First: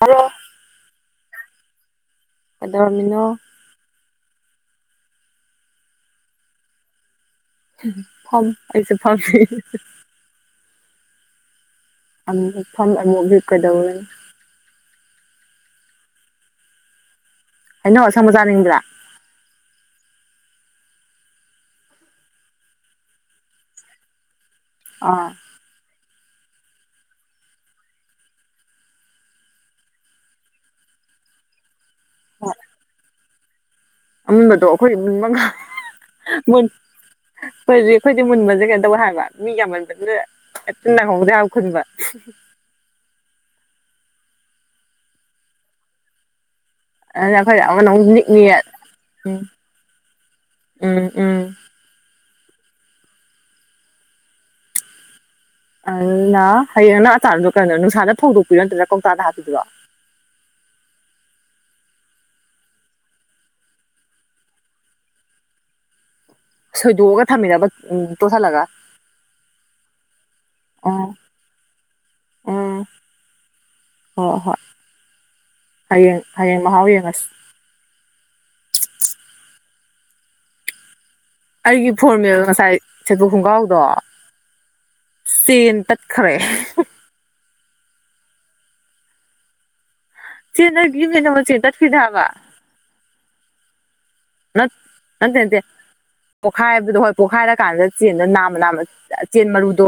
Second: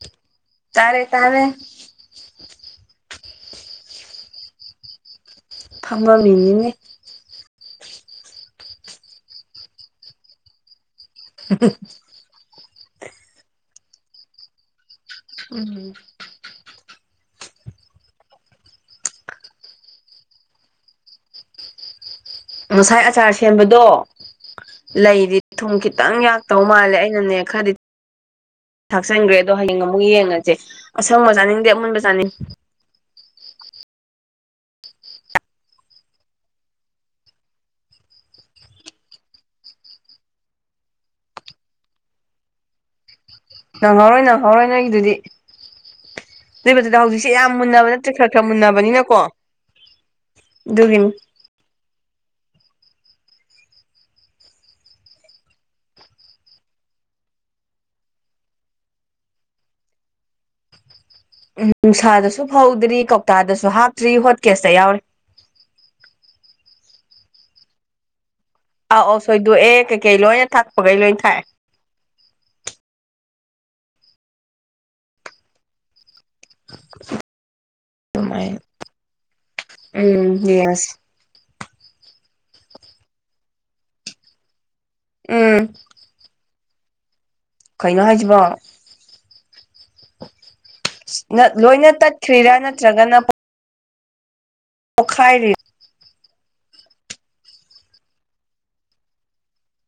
hello ꯇꯥꯔꯦ ꯇꯥꯔꯦ ꯑꯧꯔꯃꯤꯅꯣ ꯐꯝꯕꯃꯤꯅꯤꯅꯦ ꯐꯝ ꯑꯩꯁꯦ ꯐꯝ [unintelligible] ꯨꯛꯐꯝ ꯑꯃꯨꯛ ꯌꯛꯀꯗꯧꯕꯅꯤ ꯎꯝꯝ ꯍꯥꯏꯩꯅꯣ ꯁꯪꯕ ꯆꯥꯅꯤꯡꯕ꯭ꯔꯥ ꯉꯁꯥꯏ ꯑꯆꯥꯔ ꯁꯦꯝꯕꯗꯣ ꯑꯥ ꯂꯩꯔꯤ ꯊꯨꯝ ꯈꯤꯇꯪ ꯌꯥꯛꯇꯧ ꯃꯥꯜꯂꯦ ꯑꯩꯅꯅꯦ ꯈꯔꯗꯤ ꯊꯥꯛꯆꯟꯈ꯭ꯔꯦ ꯑꯗꯣ ꯍꯌꯦꯡ ꯑꯃꯨꯛ ꯌꯦꯡꯉꯁꯦ ꯑꯁꯪꯕ ꯆꯥꯅꯤꯡꯗꯦ ꯑꯃꯨꯟꯕ ꯆꯥꯅꯤꯡꯦ ꯑꯃꯟꯕꯗꯣ ꯑꯩꯈꯣꯏ ꯃꯉꯥ ꯐꯈꯣꯏꯗꯤꯦ ꯑꯩꯈꯣꯏꯗꯤ ꯃꯨꯟꯕꯁꯦ ꯀꯩꯅꯗꯧ ꯍꯥꯏꯕ ꯃꯤ ꯌꯥꯝꯃꯟꯖꯈ꯭ꯔꯦ ꯑꯠ ꯅ ꯍꯣꯗꯦ ꯍꯥꯏꯥꯎꯈꯗꯕ ꯅꯪꯍꯧꯔꯣꯏ ꯅꯪꯍꯧꯔꯣꯏ ꯅꯪꯒꯤꯗꯨꯗꯤ ꯅꯕꯗꯨꯗ ꯍꯧꯖꯤꯛꯁꯦ ꯑꯗꯨꯅ ꯌꯥꯝ ꯑꯩꯈꯣꯏ ꯃꯨꯟꯅꯕ ꯑꯃꯅ ꯑꯃꯨꯛ ꯅꯠꯇ꯭ꯔꯦ ꯈꯔ ꯅꯤꯛꯅꯤ ꯈꯔ ꯃꯨꯟꯅꯕꯅꯤꯅꯀꯣ ꯎꯝ ꯑꯗꯨꯒꯤꯅꯤ ꯎꯝ ꯎꯝ ꯑꯩꯅ ꯍꯌꯦꯡꯅ ꯑꯆꯥꯔꯗꯨꯗꯣ ꯀꯩꯅꯣꯗꯣ ꯅꯨꯡꯁꯥꯗ ꯐꯣꯡꯗꯣꯛꯄꯤꯔꯣ ꯅꯠꯇ꯭ꯔꯥ ꯀꯧꯇꯥꯗ ꯍꯥꯞꯄꯤꯔꯣ ꯎꯝ ꯅꯨꯡꯁꯥꯗꯁꯨ ꯐꯧꯗ꯭ꯔꯤ ꯀꯧꯇꯥꯗꯁꯨ ꯍꯥꯞꯇ꯭ꯔꯤ ꯍꯣꯠ ꯀꯦꯁꯇ ꯌꯥꯎꯔꯤ ꯁꯣꯏꯗꯣꯛꯑꯒ ꯊꯝꯃꯤꯅꯕ ꯇꯣꯠꯁꯤꯜꯂꯒ ꯑꯧ ꯑꯧ ꯁꯣꯏꯗꯣꯛꯑꯦ ꯀꯩꯀꯩ ꯂꯣꯏꯅ ꯊꯛꯄꯈꯩ ꯑꯥ ꯂꯣꯏ ꯊꯥꯏ ꯎꯝ ꯍꯣꯏ ꯍꯣꯏ ꯍꯌꯦꯡ ꯍꯌꯦꯡ ꯃꯍꯥꯎ ꯌꯦꯡꯉꯁꯤ ꯑꯗꯨꯃꯥꯏ ꯎꯝ ꯌꯦꯁ ꯑꯩꯒꯤ ꯐꯣꯔꯃꯦꯜ ꯉꯁꯥꯏ ꯁꯦꯕꯨ ꯈꯣꯡꯒ꯭ꯔꯥꯎꯗꯣ ꯎꯝ ꯆꯦꯟ ꯈꯔꯦ ꯀꯩꯅꯣ ꯍꯥꯏꯁꯤꯕꯣ [unintelligible] ꯆꯦꯟ ꯂꯣꯏꯅ ꯇꯠꯈꯤꯗꯦ ꯍꯥꯏꯕ ꯇꯠꯈ꯭ꯔꯤꯔꯥ ꯅꯠꯇ꯭ꯔꯒꯅ ꯅꯠ ꯅꯠꯇꯦ ꯄꯣꯛꯈꯥꯏꯔꯤ ꯅꯠꯇꯦ ꯄꯣꯛꯈꯥꯏꯕꯗꯣ ꯍꯣꯏ ꯄꯣꯛꯈꯥꯏꯔ ꯀꯥꯟꯗ ꯆꯦꯟꯗ ꯅꯥꯝꯃ ꯅꯥꯝꯃ ꯆꯦꯟ ꯃꯔꯨꯗꯣ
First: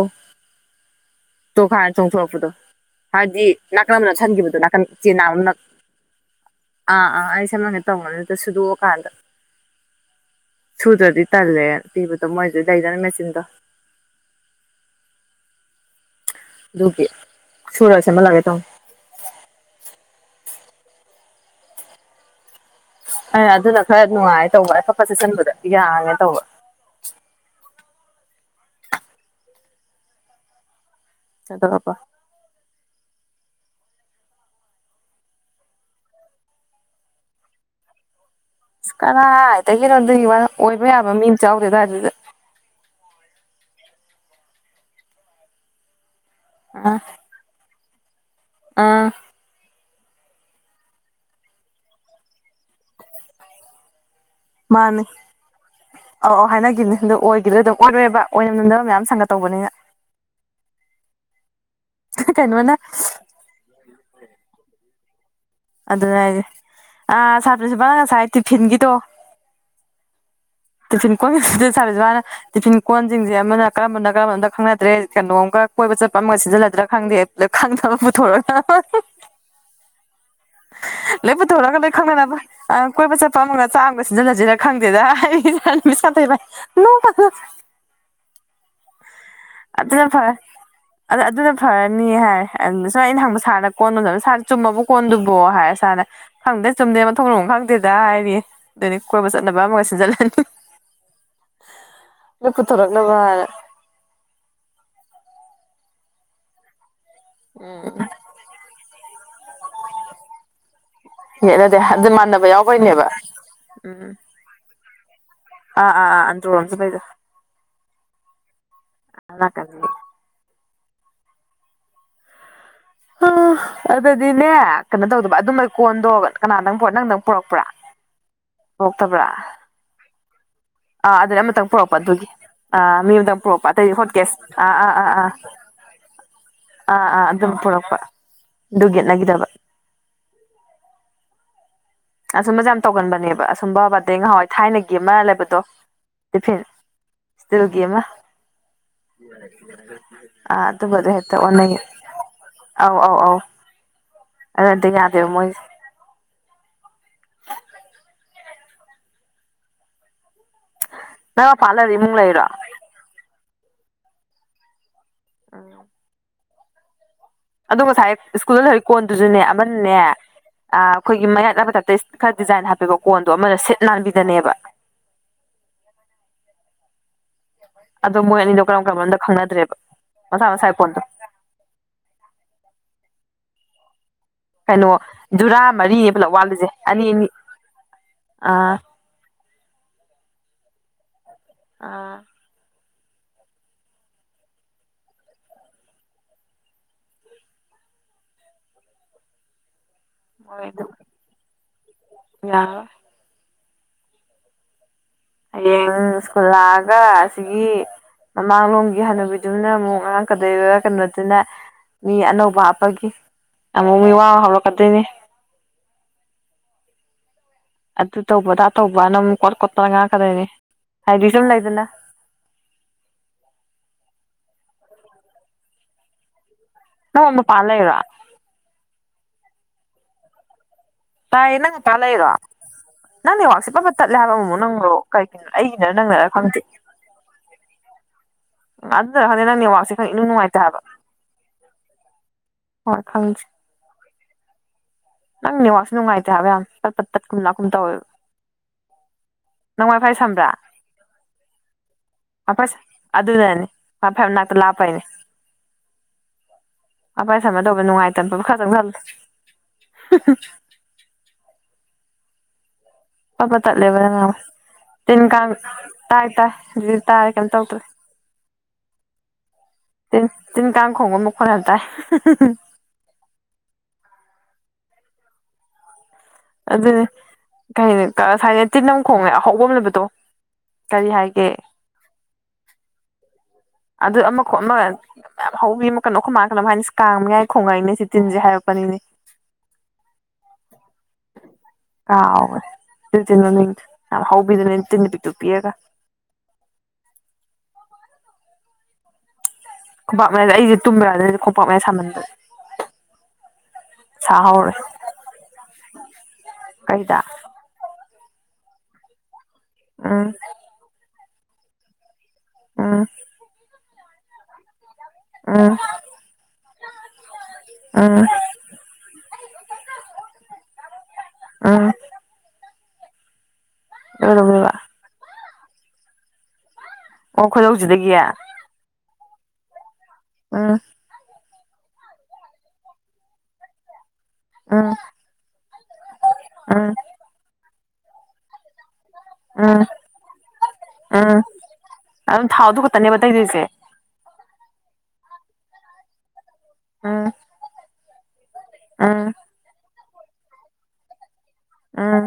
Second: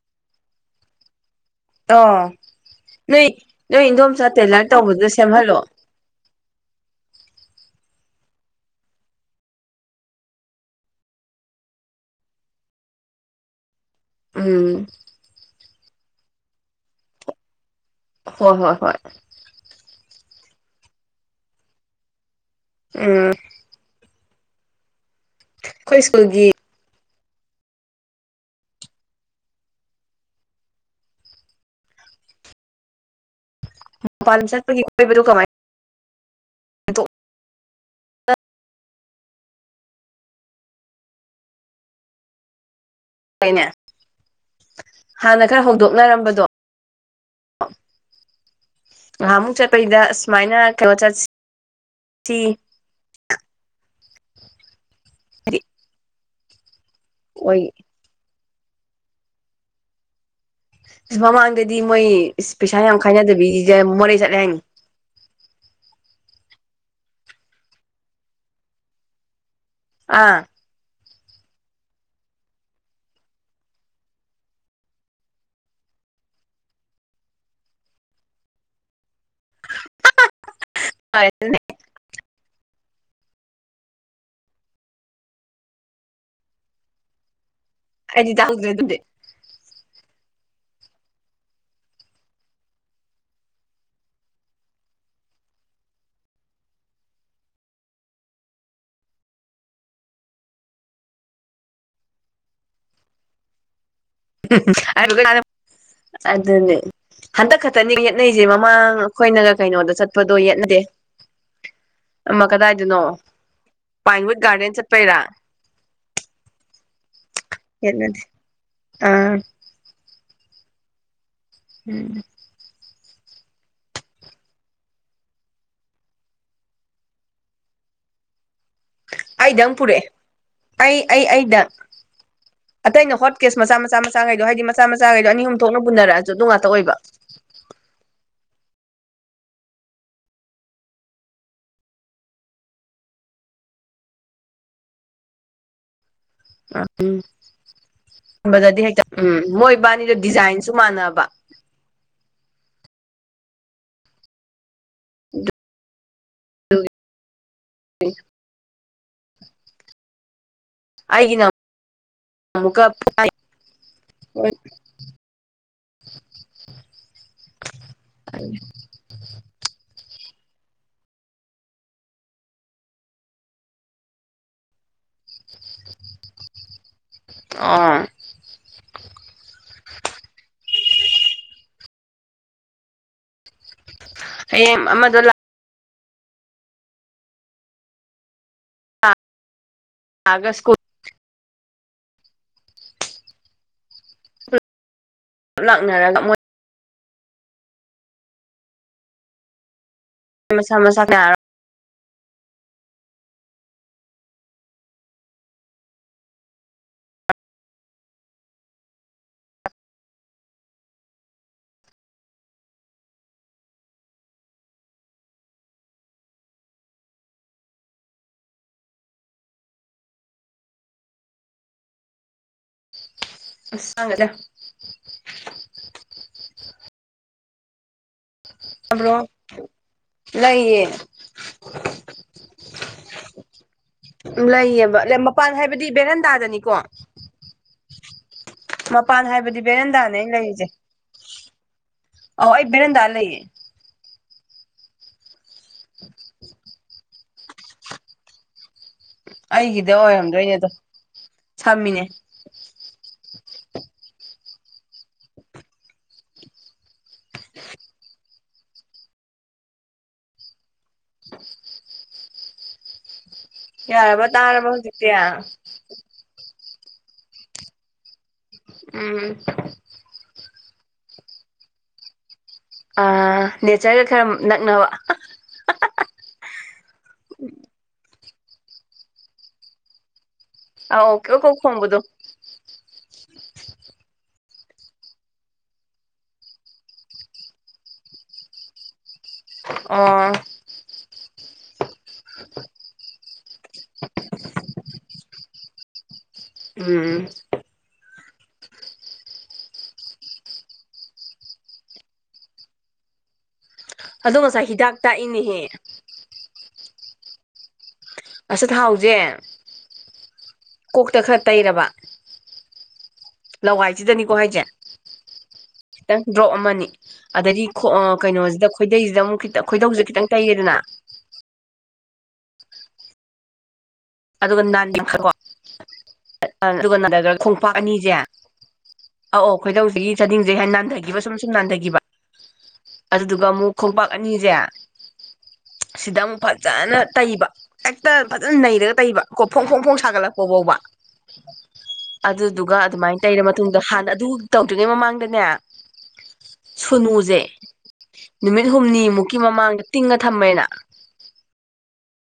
ꯇꯣꯈꯥꯏ ꯑꯣ ꯆꯣꯡꯊꯣꯛꯔꯛꯄꯗꯣ ꯅꯣꯏ ꯍꯥꯏꯕꯗꯤ ꯅꯣꯏ ꯅꯥꯀꯟ ꯑꯃꯅ ꯏꯗꯣꯝꯆꯥ ꯅꯥꯞꯁꯟꯈꯤꯕꯗꯣ ꯇꯦꯂꯔ ꯅꯥꯀꯟ ꯇꯧꯕꯗꯨ ꯆꯦꯟ ꯅꯥꯝꯃꯥ ꯅꯞ ꯁꯦꯝꯍꯜꯂꯣ ꯑꯥ ꯑꯥ ꯑꯩ ꯁꯝꯍꯟꯒꯦ ꯇꯧꯕꯅꯦ ꯑꯗꯨꯗ ꯁꯨꯗꯣꯛꯑꯀꯥꯟꯗ ꯁꯨꯗ꯭ꯔꯗꯤ ꯇꯜꯂꯦ ꯄꯤꯕꯗꯣ ꯃꯣꯏꯗꯤ ꯂꯩꯗꯅ ꯃꯦꯆꯤꯟꯗꯣ ꯎꯝ ꯑꯗꯨꯒꯤ ꯁꯨꯔꯒ ꯁꯦꯝꯍꯜꯂꯛꯑꯒꯦ ꯍꯣꯏ ꯇꯧꯉꯣ ꯍꯣꯏ ꯍꯣꯏ ꯑ ꯑꯩꯅ ꯑꯗꯨꯅ ꯈꯔ ꯅꯨꯡꯉꯥꯏ ꯇꯧꯕ ꯑꯐꯛꯄꯠ ꯆꯠꯁꯤꯟꯕꯗ ꯑꯩꯈꯣꯏ ꯌꯥꯡꯉꯦ ꯇꯧꯕ ꯁ꯭ꯀꯨꯜꯒꯤ ꯆꯠꯕ ꯄꯜ ꯆꯕꯔ ꯀꯃꯥꯏ ꯀꯅꯥ ꯍꯥꯏꯇꯥꯒꯤꯅꯣ ꯋꯥꯅ ꯑꯣꯏꯕ ꯌꯥꯕ ꯃꯤꯅ ꯆꯥꯎꯗꯦ ꯑꯗꯨꯋꯥꯏ ꯑꯗꯨꯗ ꯀꯅꯦ ꯍꯥꯟꯅ ꯈꯔ ꯍꯧꯗꯣꯛꯅꯔꯝꯕꯗꯣ ꯑ [unintelligible] ꯑꯥ ꯉꯍꯥꯟꯃꯨꯛ ꯆꯠꯄꯩꯗ ꯑꯁ ꯁꯨꯃꯥꯏꯅ ꯀꯩꯅꯣ ꯆꯠꯁꯤ ꯁꯤ ꯃꯥꯅꯤ ꯍꯥꯏꯗꯤ ꯑꯧ ꯑꯧ ꯍꯥꯏꯅꯈꯤꯕꯅꯤ ꯑꯗꯣ ꯑꯣꯏ ꯑꯣꯏꯈꯤꯗꯔꯦ ꯑꯗꯨꯝ ꯑꯣꯏꯔꯣꯏꯕ ꯑꯣꯏꯅ ꯅꯝꯗꯕꯥ ꯃꯌꯥꯝ ꯁꯪꯒꯇꯧꯕꯅꯤꯅ ꯃꯃꯥꯡꯗꯗꯤ ꯃꯣꯏ ꯀꯩꯅꯣꯅ ꯄꯩꯁꯥ ꯌꯥꯝ ꯈꯥꯏꯅꯗꯕꯤ ꯃꯣꯔꯦ ꯆꯠꯂꯦ ꯍꯥꯏꯅ ꯑꯗꯨꯅꯦ ꯍꯥꯏꯖꯦ ꯑꯥ ꯁꯥꯔ ꯄꯔꯤꯟꯁꯤꯄꯟ ꯉꯁꯥꯏ ꯇꯤꯐꯤꯟꯒꯤꯗꯣ ꯑꯥ [unintelligible] ꯇꯤꯐꯤꯟ ꯀꯣꯟꯁꯤꯡꯁꯦ ꯑꯃꯅ ꯀꯔꯝꯕꯅ ꯀꯔꯝꯕꯅꯝꯗ ꯈꯪꯅꯗ꯭ꯔꯦ ꯀꯩꯅꯣꯝꯒ ꯀꯣꯏꯕ ꯆꯠꯄ ꯑꯃꯒ ꯁꯤꯖꯤꯟꯅꯂꯗ꯭ꯔꯥ ꯈꯪꯗꯦ ꯑꯗꯨ ꯈꯪꯗꯕ ꯄꯨꯊꯣꯔꯑꯣ ꯂꯦꯏ ꯄꯨꯊꯣꯛꯔꯒ ꯂꯣꯏ ꯈꯪꯅꯅꯕ ꯑꯥ ꯀꯣꯏꯕ ꯆꯠꯄ ꯑꯃꯒ ꯆꯥꯛ ꯑꯃꯒ ꯁꯤꯖꯤꯜꯂꯁꯤꯔ ꯈꯪꯗꯦꯗ ꯑꯩ [unintelligible] ꯑꯩꯗꯤ ꯇꯥꯎꯗ꯭ꯔ ꯑꯗꯨꯗꯦ ꯑꯗꯨꯅ ꯐꯔꯦ ꯑꯗ ꯑꯗꯨꯅ ꯐꯔꯅꯤ ꯍꯥꯏꯔ ꯑꯗꯨ ꯁꯨꯝ ꯑꯩꯅ ꯍꯪꯕ ꯁꯥꯔꯒ ꯀꯣꯟꯕꯗ ꯁꯥ ꯆꯨꯝꯕꯕꯨ ꯀꯣꯟꯗꯨꯕꯨ ꯍꯥꯏ ꯁꯥꯔꯅ ꯈꯪꯗꯦ ꯆꯨꯝꯗꯦ ꯃꯊꯣꯡ ꯃꯔꯝ ꯈꯪꯗꯦꯗ ꯍꯥꯏꯔꯤ ꯑꯗꯨꯗꯤ ꯀꯣꯏꯕ ꯆꯠꯅꯕ ꯑꯃꯒ ꯁꯤꯟꯖꯜꯂꯅꯤ [unintelligible] ꯐꯄꯨꯊꯣꯔꯛꯅꯕ ꯑꯗꯨꯅꯦ ꯍꯟꯇꯛ ꯈꯛꯇꯅꯦ ꯌꯦꯠꯅꯩꯁꯦ ꯃꯃꯥꯡ ꯑꯩꯈꯣꯏꯅꯒ ꯀꯩꯅꯣꯗ ꯆꯠꯄꯗꯣ ꯌꯦꯠꯅꯗꯦ ꯑꯗꯨ ꯃꯥꯟꯅꯕ ꯌꯥꯎꯕꯩꯅꯦꯕ ꯎꯝ ꯄꯥꯏꯟꯋꯨꯠ ꯒꯥꯔꯗꯦꯟ ꯆꯠꯄꯩꯔꯥ ꯑꯥ ꯑꯥ ꯑꯥ ꯑꯟꯗꯔꯣ ꯔꯣꯝꯆꯇꯄꯩꯗꯣ ꯑꯥ [unintelligible] ꯎꯝ ꯑꯗꯨꯗꯤꯅꯦ ꯀꯩꯅꯣ ꯇꯧꯗꯕ ꯑꯗꯨꯃ ꯀꯣꯟꯗꯣ ꯀꯅꯥꯗꯪ ꯅꯪꯗꯪ ꯄꯨꯔꯛꯄ꯭ꯔꯥ [unintelligible] ꯊꯣꯛꯇꯕ꯭ꯔꯥ ꯈꯤꯇꯪ ꯄꯨꯔꯛꯑꯦ ꯑꯩ ꯑꯩ ꯑꯩꯗ ꯄꯨꯔꯛꯄ ꯑꯗꯨꯒꯤ ꯑꯥ ꯃꯤ ꯑꯇꯩꯩꯅ ꯑꯃꯇꯪ ꯍꯣꯠꯦꯁ ꯄꯨꯔꯛꯄ ꯑꯇꯩꯗꯤ ꯃꯆꯥ ꯍꯣꯠꯀꯦꯁ ꯃꯆꯥꯈꯩꯗꯣ ꯍꯥꯏꯗꯤ ꯑꯥ ꯃꯆꯥ ꯑꯥ ꯑꯥ ꯃꯆꯥꯈꯩꯗꯣ ꯑꯥ ꯑꯍꯨꯝ ꯊꯣꯛꯅ ꯄꯨꯅꯔꯛꯑꯁꯨ ꯑꯗꯨꯝ ꯉ ꯑꯥ ꯑꯥ ꯑꯗꯨꯝ ꯄꯨꯔꯛꯄ ꯌꯦꯠꯅꯈꯤꯗꯕ ꯑꯁꯨꯝꯕꯁꯦ ꯌꯥꯝ ꯇꯧꯒꯟꯕꯅꯦꯕ ꯑꯁꯨꯝꯕ ꯕꯥꯔꯗꯦ ꯉꯍꯥꯎꯋꯥꯏ ꯊꯥꯏꯅꯒꯤ ꯑꯃ ꯂꯩꯕꯗꯣ ꯐꯇꯔꯨꯒꯃ ꯕꯗꯗꯤ ꯍꯦꯛꯇ ꯎꯝ ꯃꯣꯏꯕꯥꯅꯤꯗꯣ ꯑ ꯗꯤꯖꯥꯏꯟꯁꯨ ꯑꯗꯨ ꯃꯥꯟꯅꯕ ꯃꯦꯛꯇ ꯑꯣꯟꯅꯒꯤ ꯑꯧ ꯑꯧ ꯑꯧ ꯑꯗꯨꯗꯤ ꯌꯥꯗꯦꯕ ꯃꯣꯏ ꯎ ꯑꯩꯒꯤꯅ ꯅꯪ ꯃꯄꯥꯟ ꯂꯩꯔ ꯏꯃꯨꯡ ꯂꯩꯔꯣ ꯑꯃꯨꯛꯀ ꯍꯣꯏ ꯑꯗꯣ ꯉꯁꯥꯏ ꯁ꯭ꯀꯨꯜꯗ ꯂꯩꯍꯧꯔꯤ ꯀꯣꯟꯗꯨꯁꯨꯅꯦ ꯑꯃꯅꯅꯦ ꯑ ꯑꯩꯈꯣꯏꯒꯤ ꯃꯌꯥꯠ ꯌꯥꯠꯄ ꯗꯥꯏꯄꯇꯥ ꯈꯔ ꯗꯤꯖꯥꯏꯟ ꯍꯥꯞꯄꯤꯀꯣ ꯀꯣꯟꯗꯣ ꯑꯃꯅ ꯁꯤꯠ ꯅꯥꯟꯕꯤꯗꯅꯦꯕ ꯑꯥ ꯑ ꯃꯣꯏ ꯑꯅꯤꯗꯣ ꯀꯔꯝ ꯀꯔꯝꯕꯝꯗ ꯈꯪꯅꯗ꯭ꯔꯦꯕ ꯃꯁꯥ ꯃꯁꯥꯒꯤ ꯄꯣꯟꯗꯣ [unintelligible] ꯀꯩꯅꯣ ꯑꯃꯗꯣ ꯖꯨꯔꯥ ꯃꯔꯤꯅꯦ ꯄꯨꯂꯞ ꯋꯥꯂꯤꯁꯦ ꯑꯅꯤ ꯑꯅꯤ ꯑꯥ ꯑꯒ ꯁꯀꯨ ꯑꯥ ꯂꯥꯛꯅꯔꯒ ꯃꯣꯏ ꯍꯣꯏ ꯃꯁꯥ ꯃꯁꯥ ꯀꯅꯥꯔꯣ ꯌꯥꯔ ꯍꯌꯦꯡ ꯁ꯭ꯀꯨꯜ ꯂꯥꯛꯑꯒ ꯑꯁꯤꯒꯤ ꯃꯃꯥꯡꯂꯣꯝꯒꯤ ꯍꯥꯟꯅꯕꯤꯗꯨꯃꯅ ꯑꯃꯨꯛ ꯉꯔꯥꯡ ꯀꯗꯩꯔ ꯀꯩꯅꯣꯗꯨꯅ ꯃꯤ ꯑꯅꯧꯕ ꯍꯥꯞꯄꯒꯤ ꯑꯃꯨꯛ ꯃꯤ ꯋꯥꯕ ꯍꯧꯔꯛꯀꯗꯣꯏꯅꯤ ꯑꯗꯨ ꯇꯧꯕꯗ ꯇꯧꯕꯅ ꯑꯃꯨꯛ ꯀꯣꯠ ꯈꯣꯠꯄꯅ ꯉꯥꯛꯀꯗꯣꯏꯅꯤ ꯍꯥꯏꯗꯤ ꯁꯨꯝ ꯂꯩꯗꯅ ꯆꯥꯡꯒꯗ ꯅ ꯑꯣꯅ ꯄꯜꯂ ꯏꯔ ꯭ꯔꯣ ꯂꯩꯌꯦ ꯑ ꯏꯟꯅꯉ ꯇꯂꯩꯔꯣ ꯅꯪꯅꯦꯋꯥꯛꯁꯦ ꯄꯕ ꯇꯠꯂꯦ ꯍꯥꯏꯕ ꯑꯃꯃꯨꯛ ꯅꯪꯗꯣ ꯂꯩꯌꯦꯕ ꯀꯔꯤꯒꯤꯅꯣ ꯃꯄꯥꯟ ꯑꯩꯒꯤꯅ ꯍꯥꯏꯕꯗꯤ ꯅꯪꯅꯔ ꯈꯪꯗꯦ ꯕꯦꯔꯟꯗꯥꯗꯅꯤꯀꯣ ꯃꯄꯥꯟ ꯑꯗꯨꯅꯔ ꯈꯪꯗꯦ ꯅꯪ ꯍꯥꯏꯕꯗꯤ ꯅꯦꯠꯋꯥꯛꯁꯦ ꯈꯪ ꯕꯦꯔꯦꯟꯗꯥꯅꯦ ꯑ ꯏꯅꯨꯡ ꯅꯨꯡꯉꯥꯏꯇꯦ ꯂꯩꯔꯤꯁꯦ ꯍꯥꯏꯕ ꯑꯣ ꯑꯩ ꯍꯣꯏ ꯕꯦꯔꯦꯟꯗꯥ ꯈꯪꯗꯦ ꯂꯩꯌꯦꯦ ꯅꯪꯅꯦꯋꯥꯥꯛꯁꯨ ꯅꯨꯡꯉꯥꯏꯇꯦ ꯍꯥꯏꯕ ꯌꯥꯝ ꯆꯠ ꯄꯠ ꯇꯠ ꯀꯨꯝ ꯂꯥꯛꯀꯨꯝ ꯇꯧꯋꯦꯕ ꯅꯪ ꯑꯩꯒꯤꯗ ꯋꯥꯏ ꯐꯥꯏ ꯁꯝꯕ꯭ꯔꯥ ꯑꯣꯏꯔꯝꯗꯣꯏꯅꯦ ꯑꯗꯣ ꯁꯝꯃꯤꯅꯦ ꯐꯁꯦ ꯑꯗꯨꯅꯅꯦ ꯐ ꯃꯅꯥꯛꯇ ꯂꯥꯞꯄꯩꯅꯦ ꯑꯚꯥꯏ ꯁꯃꯅ ꯇꯧꯕ ꯅꯨꯡꯉꯥꯏꯇꯅ ꯈꯖꯪ ꯈꯜꯂ [unintelligible] ꯐꯠꯄ ꯇꯠꯂꯦꯕ ꯅ ꯌꯥꯔꯕ ꯅꯍ ꯇꯥꯔꯕ ꯍꯧꯖꯤꯛꯇꯤ ꯇꯤꯟ ꯀꯥꯡ ꯇꯥꯏ ꯇꯥꯏ ꯍꯧꯖꯤꯛꯇ ꯇꯥꯏꯔꯦ ꯀꯩꯝ ꯇꯧꯗꯣꯏꯦ ꯎꯝ ꯤꯟ ꯇꯤꯟ ꯀꯥꯡ ꯈꯣꯡꯕ ꯃꯈꯣꯠ ꯍꯥꯏ ꯇꯥꯏ ꯅꯦꯆꯔꯒ ꯈꯔ ꯅꯛꯅꯕ ꯑꯗꯨꯅꯦ ꯀꯩꯅꯤ ꯁꯥꯏꯅ ꯇꯤ ꯂꯝꯝ ꯈꯣꯡꯅꯦ ꯑꯍꯧꯕꯅꯕꯗꯣ ꯑ ꯑꯣꯦꯀꯣ ꯈꯣꯡꯕꯣ ꯑꯗꯨ ꯑꯃꯈ ꯑꯃ ꯌꯥꯝꯌꯥꯝ ꯍꯧꯧꯕꯤ ꯑꯃ ꯀꯩꯅꯣꯈ ꯃꯥꯜꯂꯝ ꯍꯥꯏꯅ ꯀꯥꯡꯥꯡꯉꯏ ꯈꯣꯡꯉꯛꯏꯅꯦ ꯁꯤ ꯇꯤꯟꯁꯦ ꯍꯥꯏꯔꯛꯄꯅꯤꯅꯦ ꯑꯣ ꯀꯥꯎꯋꯦ ꯑꯗꯨ ꯇꯤꯟꯅꯣ ꯌꯥꯝ ꯍꯧꯕꯤꯗꯨꯅꯦ ꯇꯤꯟ ꯅꯨ ꯄꯤꯛꯇꯨ ꯄꯤꯔꯒ ꯎꯝ ꯈꯣꯡꯄꯥꯛ ꯃꯌꯥꯗ ꯑꯩꯁꯦ ꯇꯨꯝꯃꯤꯔꯛ ꯑꯗꯨꯩꯗꯤ ꯈꯣꯡꯄꯥꯛ ꯃꯌꯥ ꯁꯥꯝꯃꯟꯗ ꯑꯗꯣ ꯉꯁꯥꯏ ꯍꯤꯗꯥꯛ ꯇꯥꯛꯏꯅꯦꯍꯦ ꯀꯩꯗ ꯑꯆꯥ ꯊꯥꯎꯖꯦ ꯎꯝ ꯀꯣꯛꯇ ꯈꯔ ꯇꯩꯔꯕ ꯎꯝ ꯂꯋꯥꯏꯁꯤꯗꯅꯤꯀꯣ ꯍꯥꯏꯁꯦ ꯎꯝ ꯈꯤꯇꯪ ꯗ꯭ꯔꯣꯞ ꯑꯃꯅꯤ ꯑꯗꯗꯒꯤ ꯎꯝ ꯀꯩꯅꯣꯁꯤꯗ ꯈꯣꯏꯗꯩꯁꯤꯗ ꯑꯃꯨꯛ ꯈꯤ ꯈꯣꯏꯗꯧꯁꯤꯦꯗ ꯈꯤꯇꯪ ꯇꯩꯌꯦꯗꯅ ꯑ ꯑꯗꯨꯒ ꯂꯣꯏꯔꯕꯣꯕ ꯅꯥꯟꯅꯤꯡ ꯈꯔꯣ ꯑꯗꯨꯒ ꯑꯣ ꯈꯣꯡꯄꯥꯛ ꯈꯣꯏꯗꯧꯁꯤꯗꯒꯤ ꯑꯅꯤꯁꯦ ꯑꯧ ꯑꯣ ꯈꯣꯏꯗꯧꯁꯤꯒꯤ ꯆꯗꯤꯡꯁꯦ ꯍꯥꯏ ꯎꯝ ꯅꯥꯟꯊꯈꯤꯕ ꯁꯨꯝ ꯁꯨꯝ ꯅꯥꯟꯊꯈꯤꯕ ꯑꯗꯨꯗꯨꯒ ꯑꯃꯨꯛ ꯈꯣꯡꯄꯥꯛ ꯑꯅꯤꯁꯦ ꯎꯝ ꯁꯤꯗ ꯑꯃꯨꯛ ꯎꯝ ꯐꯖꯅ ꯇꯩꯕ ꯍꯦꯛꯇ ꯐꯖꯅ ꯅꯩꯔꯒ ꯇꯩꯕ ꯀꯣ ꯐꯣꯡ ꯐꯣꯡ ꯎꯝ ꯐꯣꯡ ꯁꯥꯒꯠꯂꯛꯄ ꯐꯥꯎꯕ ꯎꯝ ꯑꯗꯨꯝ ꯊꯥꯎ ꯑꯗꯨꯗꯨꯒ ꯑꯗꯨ ꯈꯛꯇꯅꯦꯕ ꯑꯗꯨꯃꯥꯏꯅ ꯇꯩꯔ ꯇꯩꯗꯣꯏꯁꯦ ꯃꯇꯨꯡꯗ ꯍꯥꯟꯅ ꯑꯗꯨ ꯇꯧꯗ꯭ꯔꯤꯉꯩ ꯃꯃꯥꯡꯗꯅꯦ ꯎꯝ ꯁꯨꯅꯨꯁꯦ ꯅꯨꯃꯤꯠ ꯎꯝ ꯍꯨꯝꯅꯤꯃꯨꯛꯀꯤ ꯃꯃꯥꯡꯗ ꯇꯤꯡꯉ ꯊꯝꯃꯦꯅ ꯑꯥ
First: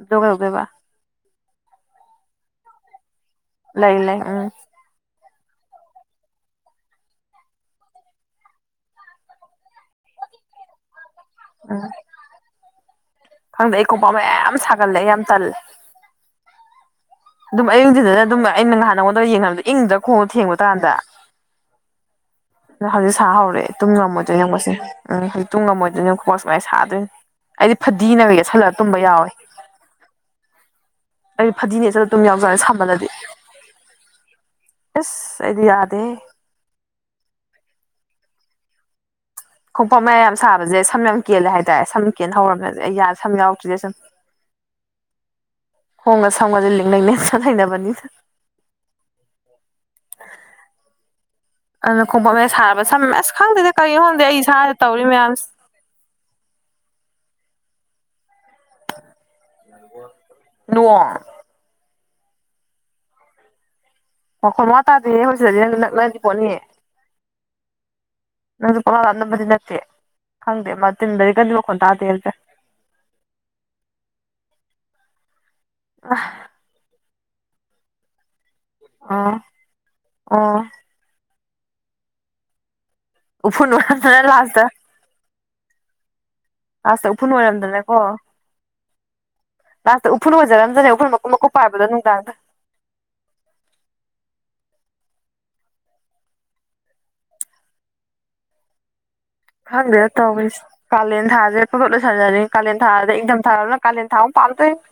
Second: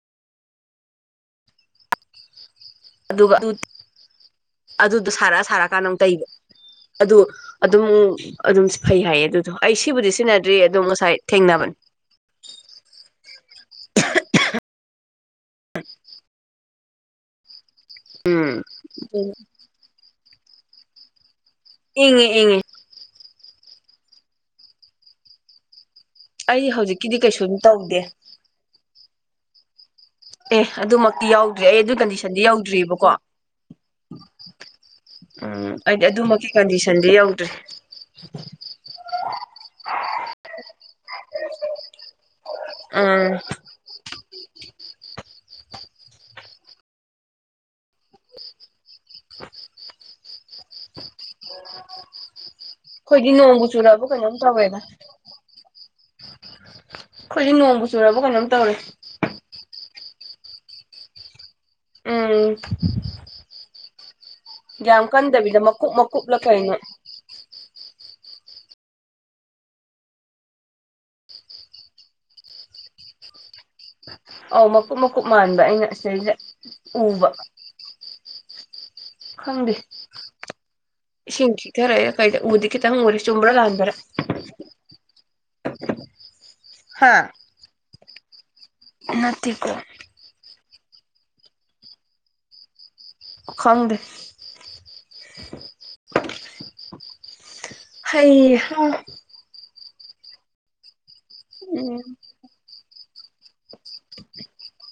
ꯑꯗꫭ ꯀꯩꯗꯧꯗꯩꯕ ꯑꯗꯨꯒ ꯑꯗꯨ ꯂꯩ ꯂꯩ ꯎꯝ ꯑꯗꯨꯗꯣ ꯁꯥꯔꯛꯑ ꯁꯥꯔꯛꯀꯥꯟꯗ ꯑꯃꯨꯛ ꯇꯩꯕ ꯑꯗꯨ ꯑꯗꯨꯝ ꯑꯗꯨꯝ ꯐꯩ ꯍꯥꯏꯌꯦ ꯑꯗꯨꯗꯣ ꯑꯩ ꯁꯤꯕꯨꯗꯤ ꯁꯤꯖꯤꯟꯅꯗ꯭ꯔꯤ ꯑꯗꯨꯝ ꯉꯁꯥꯏ ꯊꯦꯡꯅꯕꯅꯦ ꯎꯝ ꯈꯪꯗꯦ ꯑꯩꯀꯣꯄꯥ ꯃꯌꯥꯝ ꯁꯥꯒꯠꯂꯦ ꯌꯥꯝ ꯇꯜꯂꯦ ꯍ ꯑꯗꯨꯝ ꯑꯌꯤꯡꯁꯤꯗꯅ ꯑꯗꯨꯝ ꯎꯝ ꯑꯩꯅ ꯅꯍꯥꯟ ꯅꯉꯣꯟꯗ ꯌꯦꯡꯅꯕꯗ ꯏꯪꯗꯔ ꯈꯣꯡꯗ ꯊꯦꯡꯕ ꯀꯥꯟꯗ ꯏꯉꯦ ꯏꯉꯦ ꯍꯧꯖꯤꯛ ꯁꯥ ꯍꯧꯔꯦ ꯇꯨꯡ ꯉꯝꯃꯣꯏꯗꯣꯏꯅꯦ ꯌꯦꯉꯛꯁꯦ ꯎꯝ ꯍꯧꯖꯤꯛ ꯇꯨꯡꯝꯃꯣꯏꯗꯣꯏ ꯈꯕꯣꯛ ꯑꯩ ꯁꯨꯃꯥꯏꯅ ꯁꯥꯗꯣꯏꯅꯦ ꯍꯧꯖꯤꯛꯀꯤꯗꯤ ꯀꯩꯁꯨꯝ ꯑꯩꯗꯤ ꯇꯧꯗꯦ ꯐꯗꯤꯅ ꯌꯦꯁꯜꯂꯒ ꯇꯨꯝꯕ ꯌꯥꯎꯏꯦ ꯑꯦ ꯑꯗꯨꯃꯛꯇꯤ ꯑꯩꯗꯤ ꯌꯥꯎꯗ꯭ꯔꯤ ꯑꯩ ꯐꯗꯤꯅ ꯑꯗꯨꯒꯤ ꯌꯦꯠꯁꯜꯂꯒ ꯇꯨꯝ ꯀꯟꯗꯤꯁꯟꯗꯤ ꯌꯥꯎꯖꯥꯠꯅꯤ ꯌꯥꯎꯗ꯭ꯔꯤꯕꯀꯣ ꯁꯥꯃꯜꯂꯗꯤ ꯑꯁ ꯎꯝ ꯑꯩꯗꯤ ꯌꯥꯗꯦꯍꯦ ꯑꯗꯨꯃꯛꯀꯤ ꯀꯟꯗꯤꯁꯟꯗꯤ ꯌꯧꯗ꯭ꯔꯤ ꯈꯣꯡꯄꯥꯛ ꯃꯌꯥꯏ ꯌꯥꯝ ꯁꯥꯕꯁꯦ ꯁꯝ ꯌꯥꯝ ꯀꯦꯜꯂꯦ ꯍꯥꯏꯇꯥꯏ ꯁꯝ ꯀꯦꯟ ꯍꯧꯔꯕꯅ‌ꯦ ꯑꯩ ꯎꯝ ꯁꯝ ꯌꯥꯎꯗ꯭ꯔꯤꯗꯤ ꯁꯨꯝ ꯈꯣꯡꯒ ꯁꯝꯒꯁꯦ ꯂꯤꯡ ꯂꯩꯅꯕꯅꯤꯅ ꯑ ꯈꫭꯡꯄꯥꯛ ꯃꯌꯥꯏ ꯁꯔ ꯁꯝ ꯑꯩꯈꯣꯏꯗꯤ ꯑꯁ ꯅꯣꯡꯕꯨ ꯈꯪꯗꯦꯗꯤ ꯀꯔꯤ ꯆꯨꯔꯕ ꯈꯣꯗꯦ ꯀꯩꯅꯣꯝ ꯑꯩ ꯏꯁꯥꯅꯗ ꯇꯧꯋꯦꯗ ꯇꯧꯔꯤ ꯃꯌꯥꯝꯁ ꯑꯩꯈꯣꯏꯗꯤ ꯅꯣꯡꯃꯕꯨ ꯆꯨꯔꯕ ꯀꯩꯅꯣꯝ ꯇꯧꯔꯦ ꯅꫭꯡ ꯎꯝ ꯑꯣꯈꯣꯏ ꯃ ꯇꯥꯗ ꯌꯥꯝ ꯍꯧꯖꯤꯏ ꯁꯤꯗꯗꯤ ꯀꯟꯗꯕꯤꯗ ꯅꯪ ꯃꯀꯨꯞ ꯅꯛꯅꯗꯤ ꯃꯀꯨꯞꯂ ꯄꯣꯠꯅꯤ ꯀꯩꯅꯣ ꯅꯪꯁꯨ ꯄ ꯪꯂꯥꯞ ꯂꯥꯞꯅꯕꯗꯤ ꯅꯠꯇꯦ ꯈꯪꯗꯦ ꯃꯥ ꯇꯤꯟꯗꯗꯤ ꯀꯔꯤ ꯋꯥꯟ ꯇꯥꯗꯦ ꯍꯥꯏꯁꯦ ꯑ ꯃꯀꯨꯞ ꯃꯀꯨꯞ ꯃꯥꯟꯕ ꯑꯩꯅ ꯑꯁꯤꯇꯩꯁꯤꯇ ꯎꯕ ꯑꯥ ꯈꯪꯗꯦ ꯑꯣ ꯏꯁꯤꯡ ꯊꯤꯊꯔꯛꯑꯦ ꯀꯩꯗꯕꯨꯗꯤ ꯎꯗꯤ ꯈꯤꯇꯪ ꯎ‌ꯗꯤ ꯎꯐꯨꯟ ꯋꯥꯏꯐꯨꯜ ꯊꯣꯛ ꯑꯥ ꯂꯥꯁꯇ ꯑꯁ ꯎꯐꯨꯟ ꯑꯣꯏꯔꯝꯗꯅꯀꯣ ꯅꯠꯇ‌ꯦꯀꫭ ꯂꯥꯁꯇ ꯎꯐꯨꯟ ꯑꯣꯏꯖꯔꯝꯖꯔ ꯎꯐꯨꯟ ꯃꯨ ꯃꯀꯨ ꯄꯥꯏꯕꯗ ꯅꯨꯡꯗꯥꯡꯗ ꯈꯪꯗꯦ ꯍꯩꯍꯥ ꯈꯪꯗ‌ꯦꯗ ꯇꯧꯔꯤꯖ‌ꯦ ꯀꯥꯂ‌ꯦꯟ ꯊꯥ ꯄꯔꯞ ꯎꯝ ꯂꫭꯏꯁꯜꯂꯗꯤ ꯀꯥꯂꯦꯟ ꯊꯥꯔꯗ ꯏꯟꯊꯝ ꯊꯥꯅ ꯀꯥꯂꯦꯟ ꯊꯥꯎ ꯑꯃꯨꯛ ꯄꯥꯝꯇꫭꯏꯅꯤ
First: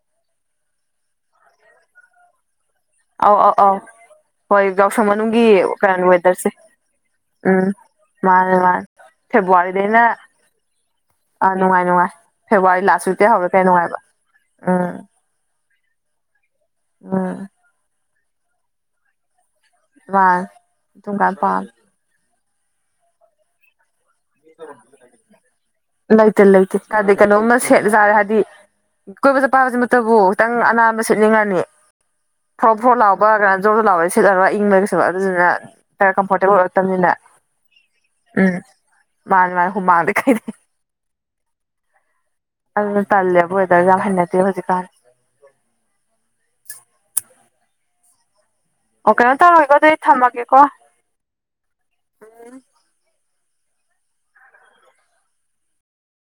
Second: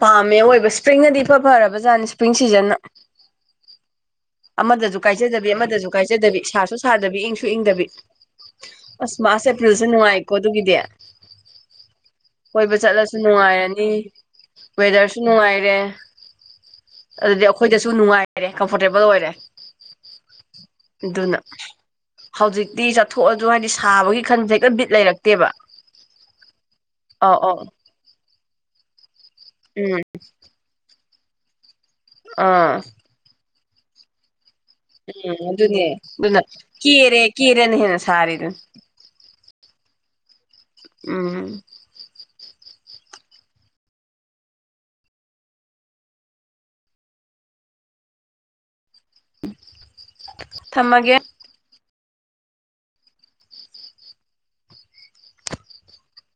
ꯄꯥꯝꯃꯦ ꯑꯣꯏꯕ ꯏꯁꯄ꯭ꯔꯤꯡꯅꯗꯤ ꯐ ꯐꯔꯕ ꯖꯥꯠꯅꯤ ꯏꯁꯄ꯭ꯔꯤꯡ ꯁꯤꯖꯟꯅ ꯑꯧ ꯑꯧ ꯑꯥꯎ ꯍꯣꯏ ꯑꯃꯗꯁꯨ ꯌꯥꯒꯎꯁꯪ ꯃꯅꯨꯡꯒꯤ ꯀꯥꯏꯖꯗꯕꯤ ꯑꯃꯗꯁꯨ ꯀꯩꯅꯣꯅꯤ ꯀꯥꯏꯖꯗꯕꯤ ꯋꯦꯗꯔꯁꯦ ꯁꯥꯁꯨ ꯁꯥꯗꯕꯤ ꯏꯪꯁꯨ ꯎꯝ ꯏꯪꯗꯕꯤ ꯃꯥꯅꯤ ꯃꯥꯅꯤ ꯑꯁ ꯃꯥꯔꯁ ꯑꯦꯄ꯭ꯔꯤꯜꯁꯦ ꯐꯦꯕꯋꯥꯔꯤꯗꯩꯅ ꯅꯨꯡꯉꯥꯏꯀꯣ ꯑꯗꯨꯒꯤꯗꯤ ꯑꯥ ꯅꯨꯡꯉꯥꯏ ꯅꯨꯡꯉꯥꯏ ꯀꯣꯏꯕ ꯐꯦꯕꯋꯥꯔꯤ ꯂꯥꯁ ꯆꯠꯂꯁꯨ ꯋꯤꯛꯇꯩ ꯍꯧꯔꯦ ꯀꯩ ꯅꯨꯡꯉꯥꯏꯕ ꯎꯝ ꯨ ꯅꯨꯡꯉꯥꯏꯔꯦ ꯎꯝ ꯑꯗꯨꯗꯤ ꯑꯩꯈꯣꯏꯗꯁꯨ ꯅꯨꯡꯉꯥꯏꯔꯦ ꯀꯝꯐꯣꯔꯇꯦꯕꯜ ꯑꯣꯏꯔꯦ ꯋꯥꯁ ꯊꯨꯡꯒꯥ ꯑꯗꯨꯅ ꯄ ꯍꯧꯖꯤꯛꯇꯤ ꯆꯠꯊꯣꯛꯑꯁꯨ ꯍꯥꯏꯗꯤ ꯁꯥꯕꯒꯤ ꯈꯟꯁꯦ ꯍꯦꯛꯇ ꯕꯤꯠ ꯂꯩꯔꯛꯇꯦꯕ ꯂꯩꯇꯦ ꯂꯩꯇꯦ ꯍꯥꯏꯗꯗꯤ ꯑꯧ ꯀꯩꯅꯣꯝꯅ ꯑꯧ ꯁꯦꯠꯂ ꯆꯥꯔꯦ ꯍꯥꯏꯗꯤ ꯀꯣꯏꯕꯗ ꯎꯝ ꯄꯥꯕꯁꯤꯃꯛꯇꯕꯨ ꯅꯪꯪ ꯑꯅꯥꯟꯕ ꯁꯤꯠꯅꯤꯡꯉꯅꯤ ꯐꯣꯔꯣ ꯑꯥ ꯐꯣꯔꯣ ꯂꯥꯎꯕ ꯀꯅ ꯖꯣꯗ ꯂꯥꯎ ꯁꯤꯠꯂꯔꯒ ꯏꯪꯕ ꯁ ꯎꯝ ꯑꯗꯨꯗꯨꯅ ꯑꯗꯨꯅꯦ ꯈꯔ ꯑꯗꯨꯅ ꯀꯝꯐꯣꯔꯇꯦꯕꯜ ꯑꯣꯏꯔꯛꯇꯕꯅꯤꯅ ꯀꯦꯔꯦ ꯀꯦꯔꯦꯅ ꯍꯦꯟꯅ ꯎꯝ ꯁꯥꯔꯤꯗꯨꯅꯤ ꯃꯥꯅꯦ ꯃꯥꯥꯏ ꯍꯨ ꯃꯥꯡꯗ ꯀꯥꯏ ꯎꯝ ꯑꯗꯨꯅ ꯇꯜꯂꯦꯕꯨ ꯌꯥꯝ ꯋ‌ꯦꯗꯔ ꯍꯩꯅꯗ‌ꯦ ꯍꯧꯖꯤꯛ ꯀꯥꯟ ꯑꯣ ꯀꯩꯅꯣ ꯇꯧꯔꯣꯏꯀꯣ ꯑꯗꯨ ꯑꯩ ꯊꯝꯃꯒꯦꯀꯣ ꯊꯝꯃꯒꯦ